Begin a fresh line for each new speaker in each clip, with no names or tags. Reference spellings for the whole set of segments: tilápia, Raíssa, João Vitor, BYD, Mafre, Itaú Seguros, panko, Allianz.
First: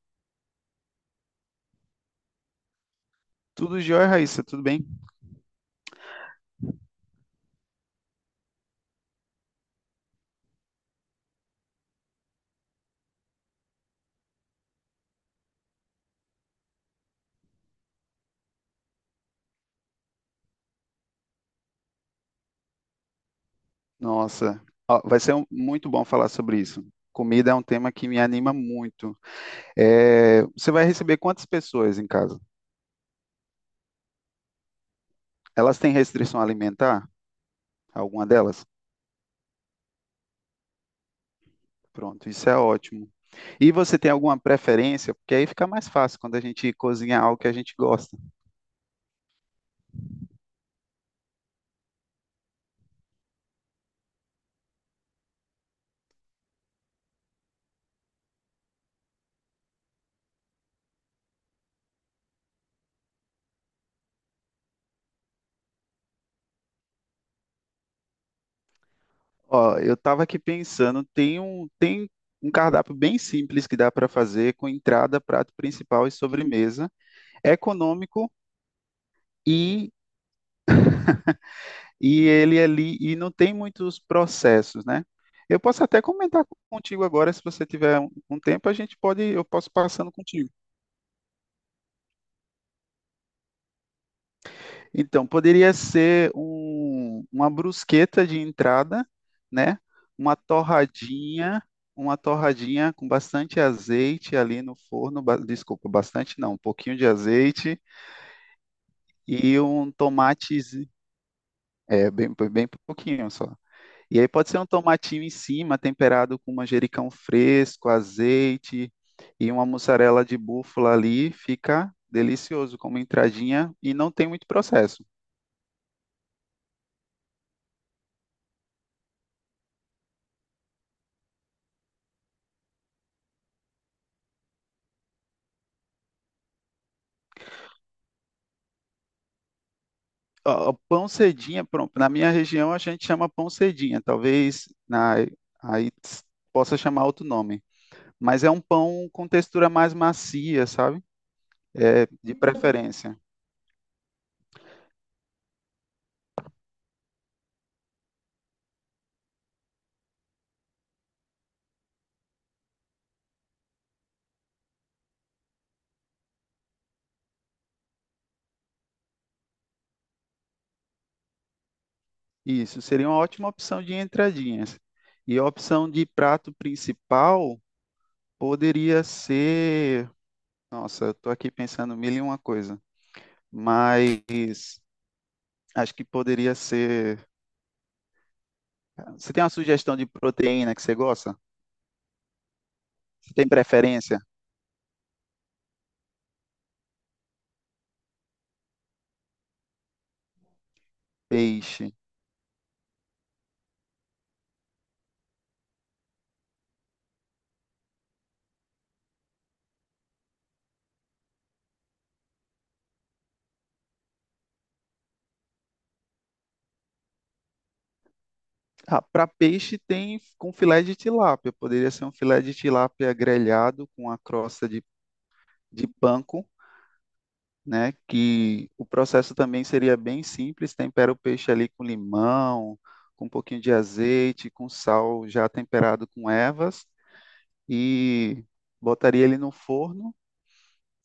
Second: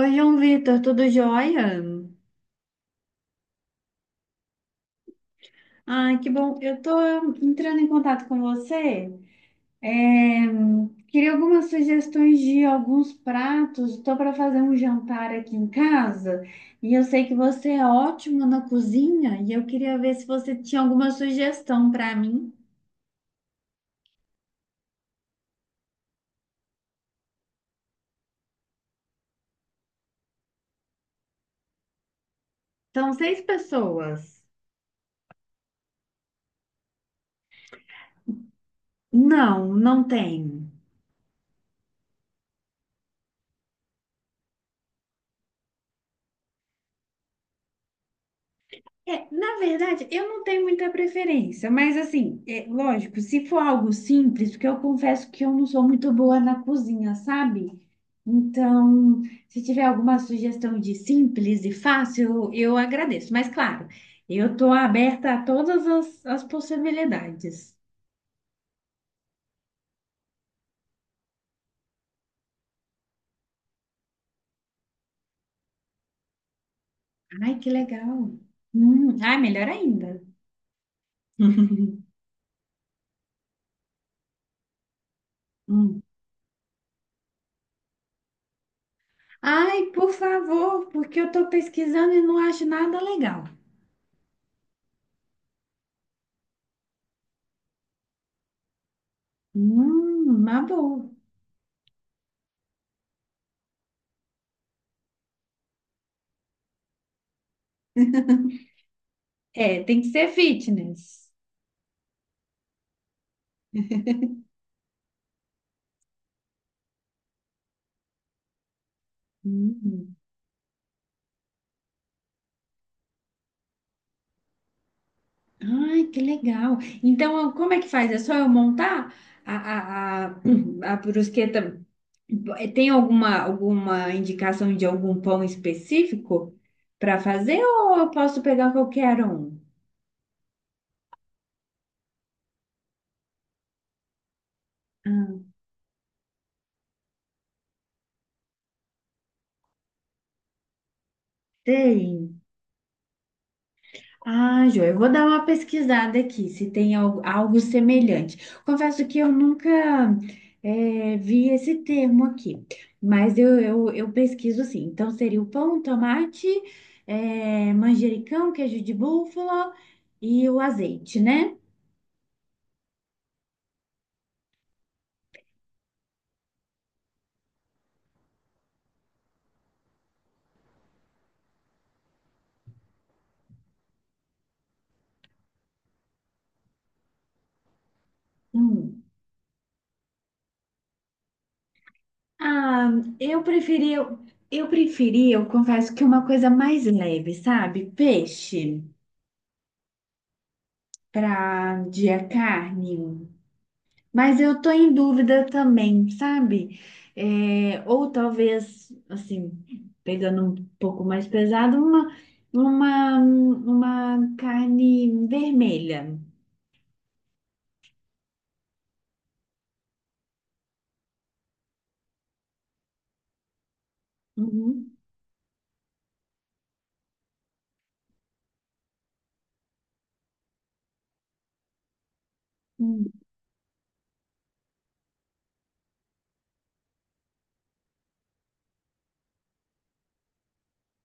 Oi, João Vitor, tudo jóia?
Tudo jóia, Raíssa, tudo bem?
Ai, que bom. Eu tô entrando em contato com você. É, queria algumas sugestões de alguns pratos. Estou para fazer um jantar aqui em casa e eu sei que você é ótimo na cozinha e eu queria ver se você tinha alguma sugestão para mim.
Nossa, ó, vai ser muito bom falar sobre isso. Comida é um tema que me anima muito. É, você vai receber quantas pessoas em casa?
São seis pessoas.
Elas têm restrição alimentar? Alguma delas?
Não, não tem.
Pronto, isso é ótimo. E você tem alguma preferência? Porque aí fica mais fácil quando a gente cozinha algo que a gente gosta.
É, na verdade, eu não tenho muita preferência, mas assim, é, lógico, se for algo simples, porque eu confesso que eu não sou muito boa na cozinha, sabe? Então, se tiver alguma sugestão de simples e fácil, eu agradeço. Mas claro, eu estou aberta a todas as possibilidades.
Ó, eu tava aqui pensando, tem um cardápio bem simples que dá para fazer com entrada, prato principal e sobremesa. É
Ai, que legal.
econômico
Ai, melhor
e,
ainda.
e ele ali e não tem muitos processos, né? Eu posso
Hum.
até comentar contigo agora, se você tiver um tempo, a gente pode, eu posso
Ai, por
passando contigo.
favor, porque eu estou pesquisando e não acho nada legal.
Então, poderia ser uma brusqueta de entrada, né? Uma
Uma boa.
torradinha, uma torradinha com bastante azeite ali no forno, desculpa, bastante não, um pouquinho de azeite e
É,
um
tem que ser
tomate,
fitness.
é, bem, bem pouquinho só. E aí pode ser um tomatinho em cima, temperado com manjericão fresco, azeite e uma
Uhum.
mussarela de búfala ali, fica delicioso como entradinha e não tem muito processo.
Ai, que legal. Então, como é que faz? É só eu montar a, a, a, a brusqueta? Tem alguma indicação de algum pão específico para fazer ou eu posso pegar qualquer um?
Ó, pão cedinha, pronto. Na minha região a gente chama pão cedinha, talvez
Ah,
aí ts- possa chamar outro nome. Mas é um pão com textura mais macia, sabe? É, de
tem.
preferência.
Ah, Jô, eu vou dar uma pesquisada aqui, se tem algo, semelhante. Confesso que eu nunca vi esse termo aqui, mas eu pesquiso sim. Então, seria o pão, tomate, manjericão, queijo de búfala e o azeite, né?
Isso seria uma ótima opção de entradinhas. E a opção de prato principal poderia ser. Nossa, eu tô aqui pensando mil e uma coisa. Mas acho que poderia ser.
Hum.
Você tem uma sugestão de proteína que você gosta?
Ah,
Você
eu
tem
preferi,
preferência?
eu confesso que uma coisa mais leve, sabe? Peixe para
Peixe.
dia carne. Mas eu tô em dúvida também, sabe? É, ou talvez, assim, pegando um pouco mais pesado, uma carne vermelha.
Ah, para peixe tem com filé de tilápia. Poderia ser um filé de tilápia grelhado com a crosta de,
Uhum.
de panko, né? Que o processo também seria bem simples. Tempera o peixe ali com limão,
Hum.
com um pouquinho de azeite, com sal já temperado com ervas e botaria ele no forno,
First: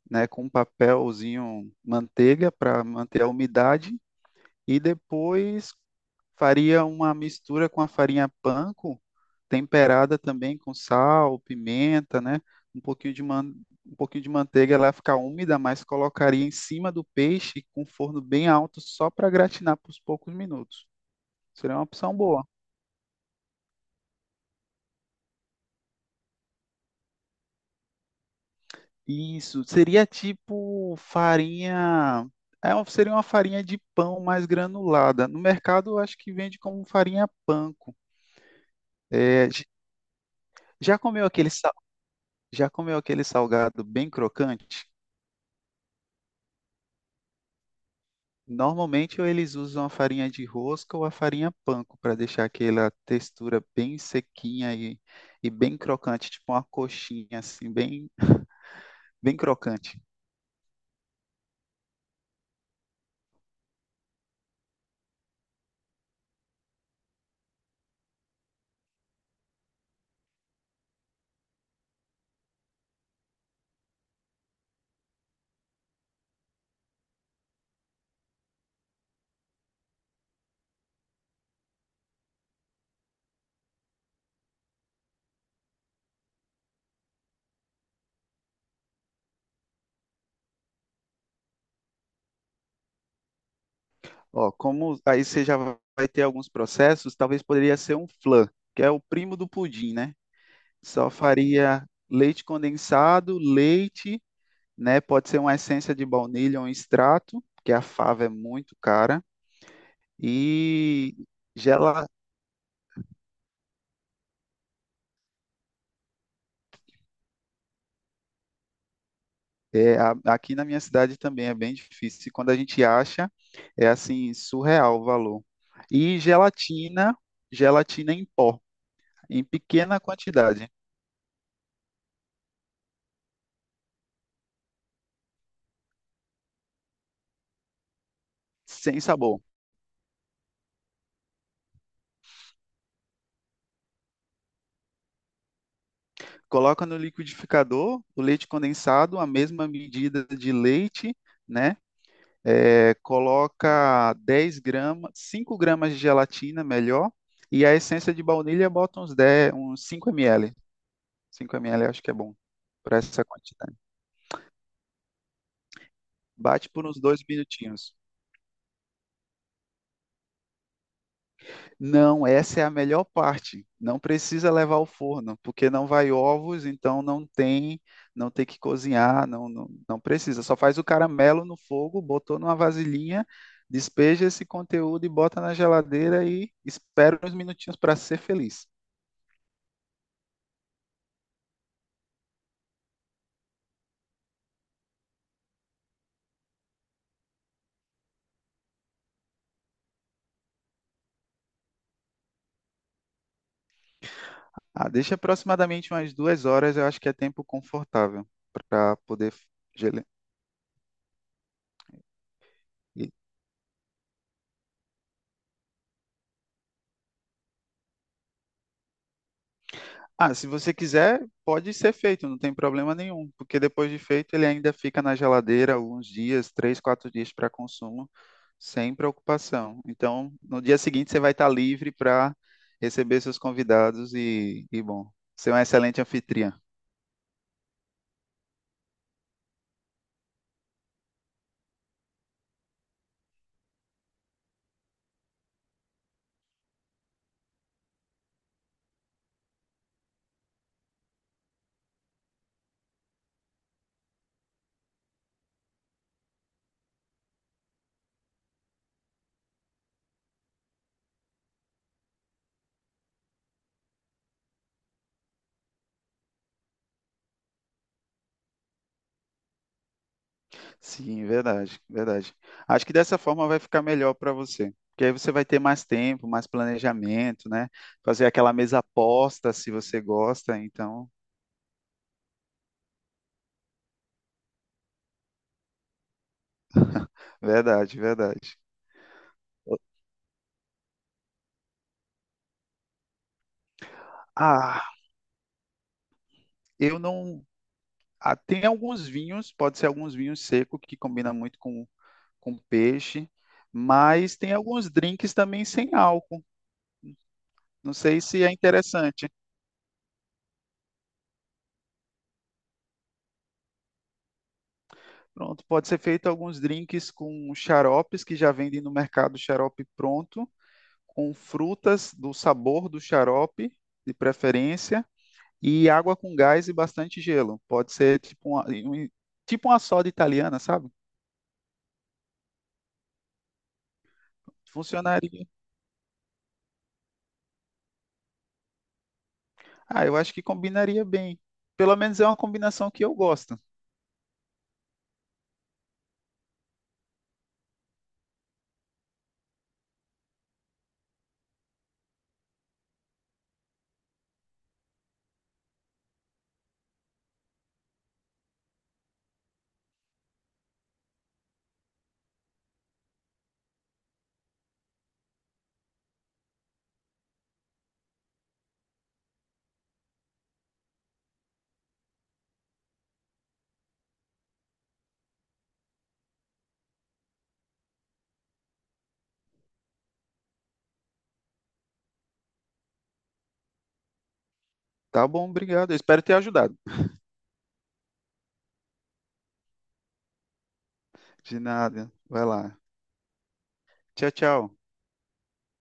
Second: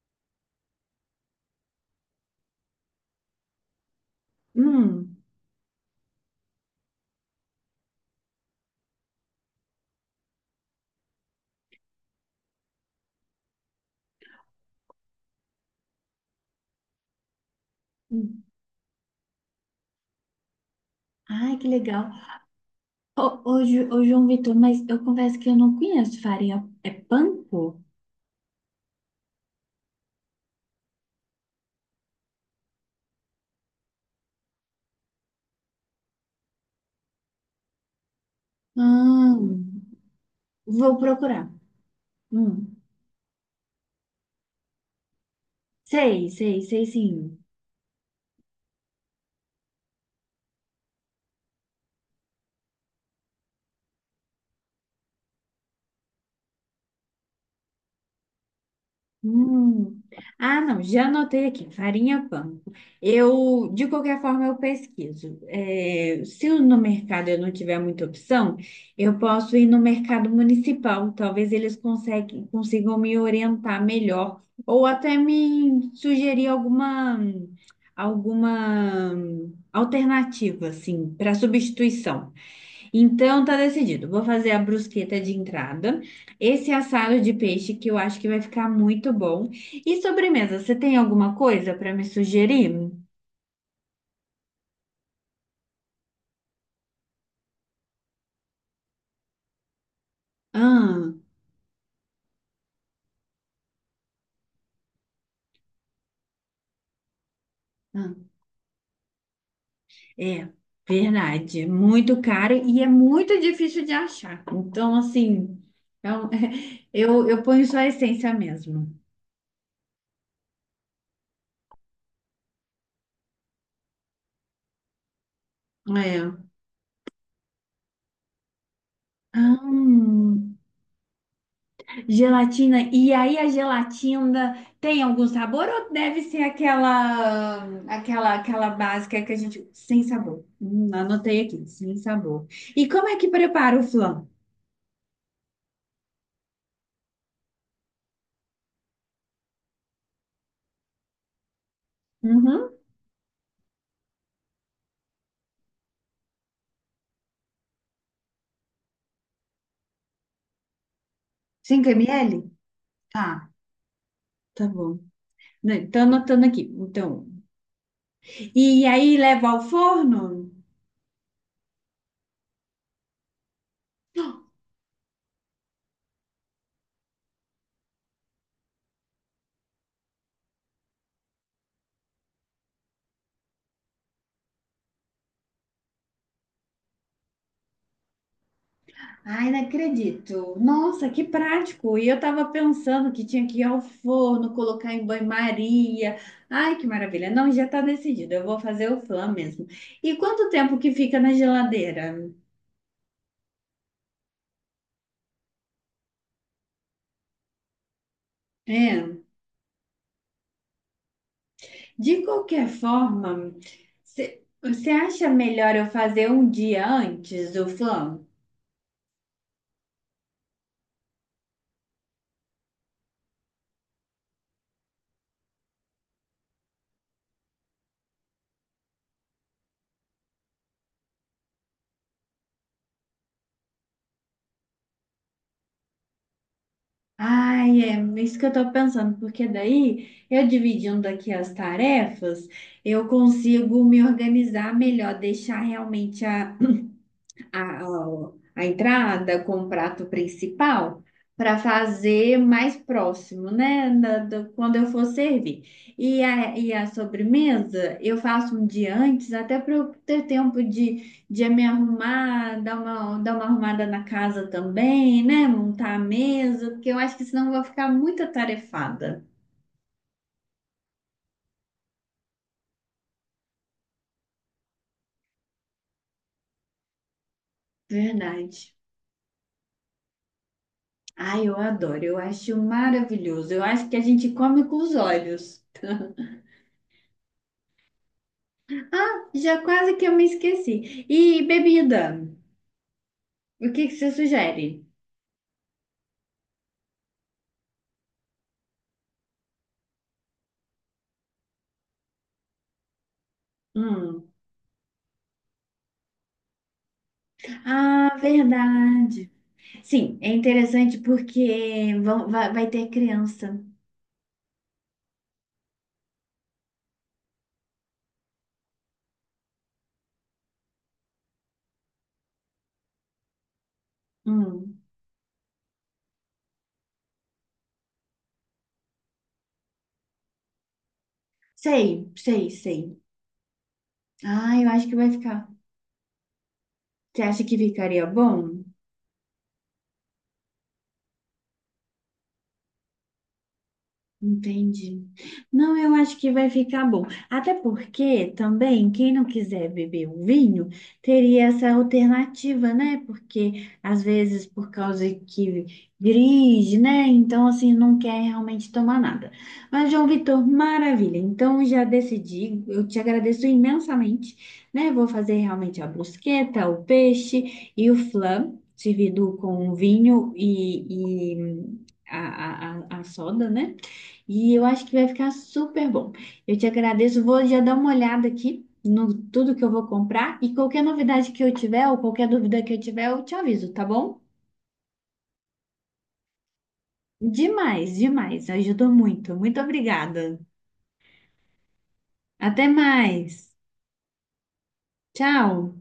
né? Com um papelzinho manteiga para manter a umidade. E
Hum.
depois faria uma mistura com a farinha panko, temperada também com sal, pimenta, né? Um pouquinho de, man... um pouquinho de manteiga, ela ia ficar úmida, mas colocaria em cima do peixe com forno
Hum.
bem alto só para gratinar por poucos minutos.
Ai, que
Seria uma
legal.
opção boa.
Ô, ô, João Vitor, mas eu confesso que eu não conheço farinha. É panko?
Isso, seria tipo farinha. É, seria uma farinha de pão mais granulada. No mercado, eu acho que vende como farinha panko.
Ah,
É,
vou
já comeu
procurar.
aquele já
Hum.
comeu aquele salgado bem crocante?
Sei, sei, sei sim.
Normalmente ou eles usam a farinha de rosca ou a farinha panko para deixar aquela textura bem sequinha e bem crocante, tipo uma coxinha assim, bem, bem crocante.
Hum. Ah, não, já anotei aqui, farinha panko. Eu, de qualquer forma, eu pesquiso. É, se no mercado eu não tiver muita opção, eu posso ir no mercado municipal. Talvez eles conseguem, consigam me orientar melhor, ou até me sugerir alguma alternativa, assim, para substituição. Então tá decidido. Vou fazer a brusqueta de entrada, esse assado de peixe que eu acho que vai ficar muito bom. E sobremesa, você tem alguma coisa para me sugerir?
Ó, como aí você já vai ter alguns processos, talvez poderia ser um flan, que é o primo do pudim, né? Só
Ah,
faria leite condensado, leite, né? Pode ser uma essência de baunilha ou um extrato, porque a fava é
ah,
muito cara.
é
E
verdade, é
gela,
muito caro e é muito difícil de achar. Então assim, é um- eu ponho só a essência mesmo.
aqui na minha cidade também é bem difícil. E quando a gente acha, é assim, surreal o valor. E
É.
gelatina, gelatina em pó, em
Ah,
pequena quantidade,
gelatina. E aí a gelatina tem algum sabor ou deve ser aquela
sem
básica que a
sabor.
gente sem sabor? Anotei aqui, sem sabor. E como é que prepara o flan?
Coloca no liquidificador o leite condensado, a mesma medida de leite, né?
Uhum.
É, coloca 10 gramas, 5 gramas de gelatina, melhor, e a essência de baunilha bota uns 10, uns 5 ml. 5 ml
5
acho que é bom
ml?
para essa
Tá,
quantidade.
tá bom. Não, tô anotando aqui.
Bate por uns dois
Então,
minutinhos.
e aí leva ao forno?
Não, essa é a melhor parte. Não precisa levar ao forno, porque não vai ovos, então não tem, que cozinhar, não, não, não precisa. Só faz o caramelo no fogo, botou numa vasilhinha, despeja esse conteúdo e bota na geladeira e espera uns minutinhos para ser feliz.
Ai, não acredito. Nossa, que prático. E eu tava pensando que tinha que ir ao forno, colocar em banho-maria. Ai, que maravilha. Não, já tá decidido. Eu vou fazer o flan mesmo. E quanto tempo que fica na geladeira?
Ah, deixa aproximadamente umas 2 horas, eu acho que é tempo confortável para
É,
poder gele-
de qualquer
e-
forma, você acha melhor eu fazer um dia antes do flan?
Ah, se você quiser, pode ser feito, não tem problema nenhum, porque depois de feito ele ainda fica na geladeira alguns dias, 3, 4 dias para consumo, sem preocupação. Então, no dia seguinte você vai estar livre para receber seus convidados e bom, ser um excelente anfitriã.
Ai, é isso que eu tô pensando, porque daí eu dividindo aqui as tarefas, eu consigo me organizar melhor, deixar realmente a entrada com o prato principal para fazer mais próximo, né? Quando eu for servir. E a, sobremesa eu faço um dia antes, até para eu ter tempo de me arrumar, dar uma arrumada na casa também, né? Montar a mesa, porque eu acho que senão eu vou ficar muito atarefada.
Sim, verdade, verdade. Acho que dessa forma vai ficar melhor para você, porque aí você vai ter mais tempo, mais planejamento, né? Fazer aquela
Verdade.
mesa aposta se você gosta, então,
Ai, eu adoro, eu acho maravilhoso. Eu acho que a gente come com os olhos.
verdade, verdade.
Ah, já quase que eu me esqueci. E bebida? O que que você
Ah,
sugere?
eu não. Ah, tem alguns vinhos, pode ser alguns vinhos secos que combina muito com peixe,
Hum.
mas tem alguns drinks também sem álcool. Não
Ah,
sei se é interessante.
verdade. Sim, é interessante porque vai ter criança.
Pronto, pode ser feito alguns drinks com xaropes que já vendem no mercado xarope pronto com frutas do sabor do xarope, de
Hum.
preferência, e água com gás e bastante gelo. Pode ser tipo uma soda italiana, sabe?
Sei, sei, sei. Ah, eu acho que vai
Funcionaria.
ficar. Você acha que ficaria bom?
Ah, eu acho que combinaria bem. Pelo menos é uma combinação que eu gosto.
Entendi. Não, eu acho que vai ficar bom. Até porque também, quem não quiser beber o vinho, teria essa alternativa, né? Porque às vezes, por causa que dirige, né? Então, assim, não quer realmente tomar nada. Mas, João Vitor, maravilha. Então, já decidi. Eu te agradeço imensamente, né? Vou fazer realmente a brusqueta, o peixe e o flan, servido com vinho e a a soda, né? E eu acho que vai ficar super bom. Eu te agradeço. Vou já dar uma olhada aqui no tudo que eu vou comprar. E qualquer novidade que eu tiver, ou qualquer dúvida que eu tiver, eu te aviso, tá bom?
Tá bom, obrigado. Eu espero ter ajudado.
Demais, demais. Ajudou muito. Muito obrigada.
De nada. Vai
Até
lá.
mais.
Tchau, tchau.
Tchau.